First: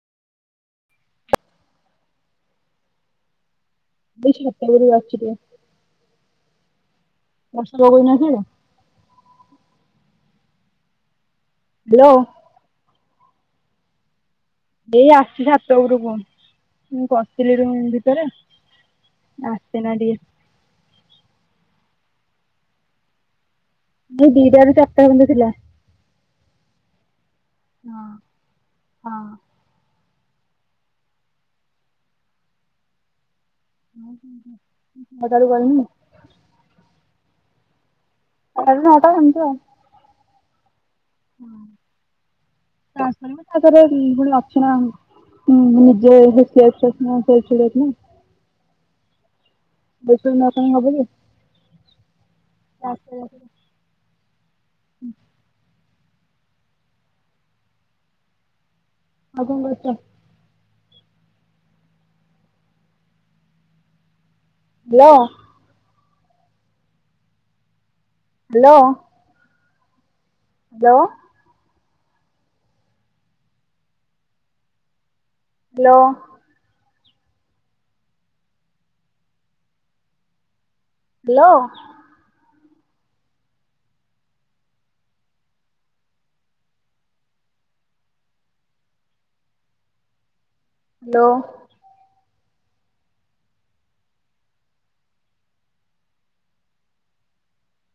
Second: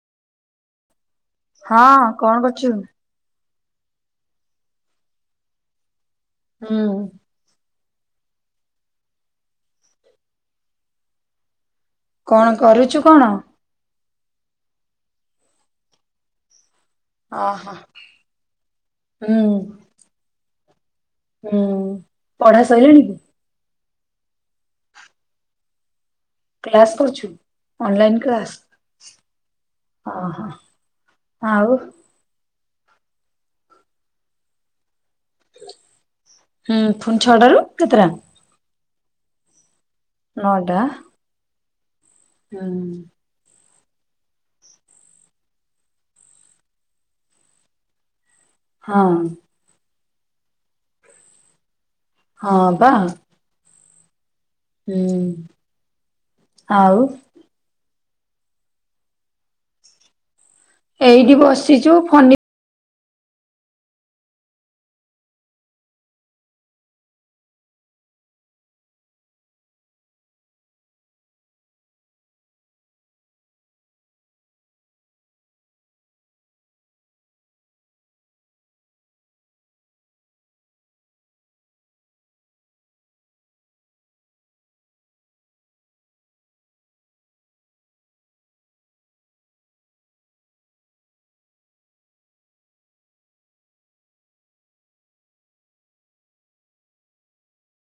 ହଁ, କଣ କରୁଛୁ? ମୁଇଁ ଛାତ ଉପରେ ବସିଛି ଟିକେ। ହୁଁ। ବର୍ଷା ହଉ ନାହିଁ କି? ହ୍ୟାଲୋ। କଣ କରୁଛୁ କଣ? ଏଇ ଆସିଛି ଛାତ ଉପରୁ କଣ। ମୁଁ ବସଥିଲି ଓହୋ ରୁମ ଭିତରେ, ହୁଁ ଆସିନା ଟିକେ। ହୁଁ, ପଢ଼ା ସଇଲାଣି କି? ଦି ଟାରୁ ଚାରିଟା ଜାଙ୍କେ ଥିଲା। କ୍ଲାସ୍ କରୁଛୁ, ହଁ ଅନଲାଇନ୍ କ୍ଲାସ୍? ହଁ ଅ, ହ, ଆଉ? ମୁଁ କାଲି କରିବିନି। ହୁଁ, ପୁଣି ଛଅ ଟାରୁ କେତେଟା? ଛଟା ରୁ ନଅ ଟା ସେମିତି ଆଉ। ନଅ ଟା। ହଁ। [unintelligible] ତା ଦେରେ ପୁଣି ଅଛି ନା। [unintelligible] ହଁ। [unintelligible] ହଁ, ପା, ଆଉ ହଁ। ହୁଁ, ଆଉ। ଆଉ କଣ କରୁଚ? ଏଇଠି ବସିଛୁ ଫନି ଲ। ହାଲୋ। [unintelligible] ହାଲୋ। ହାଲୋ। ହାଲୋ।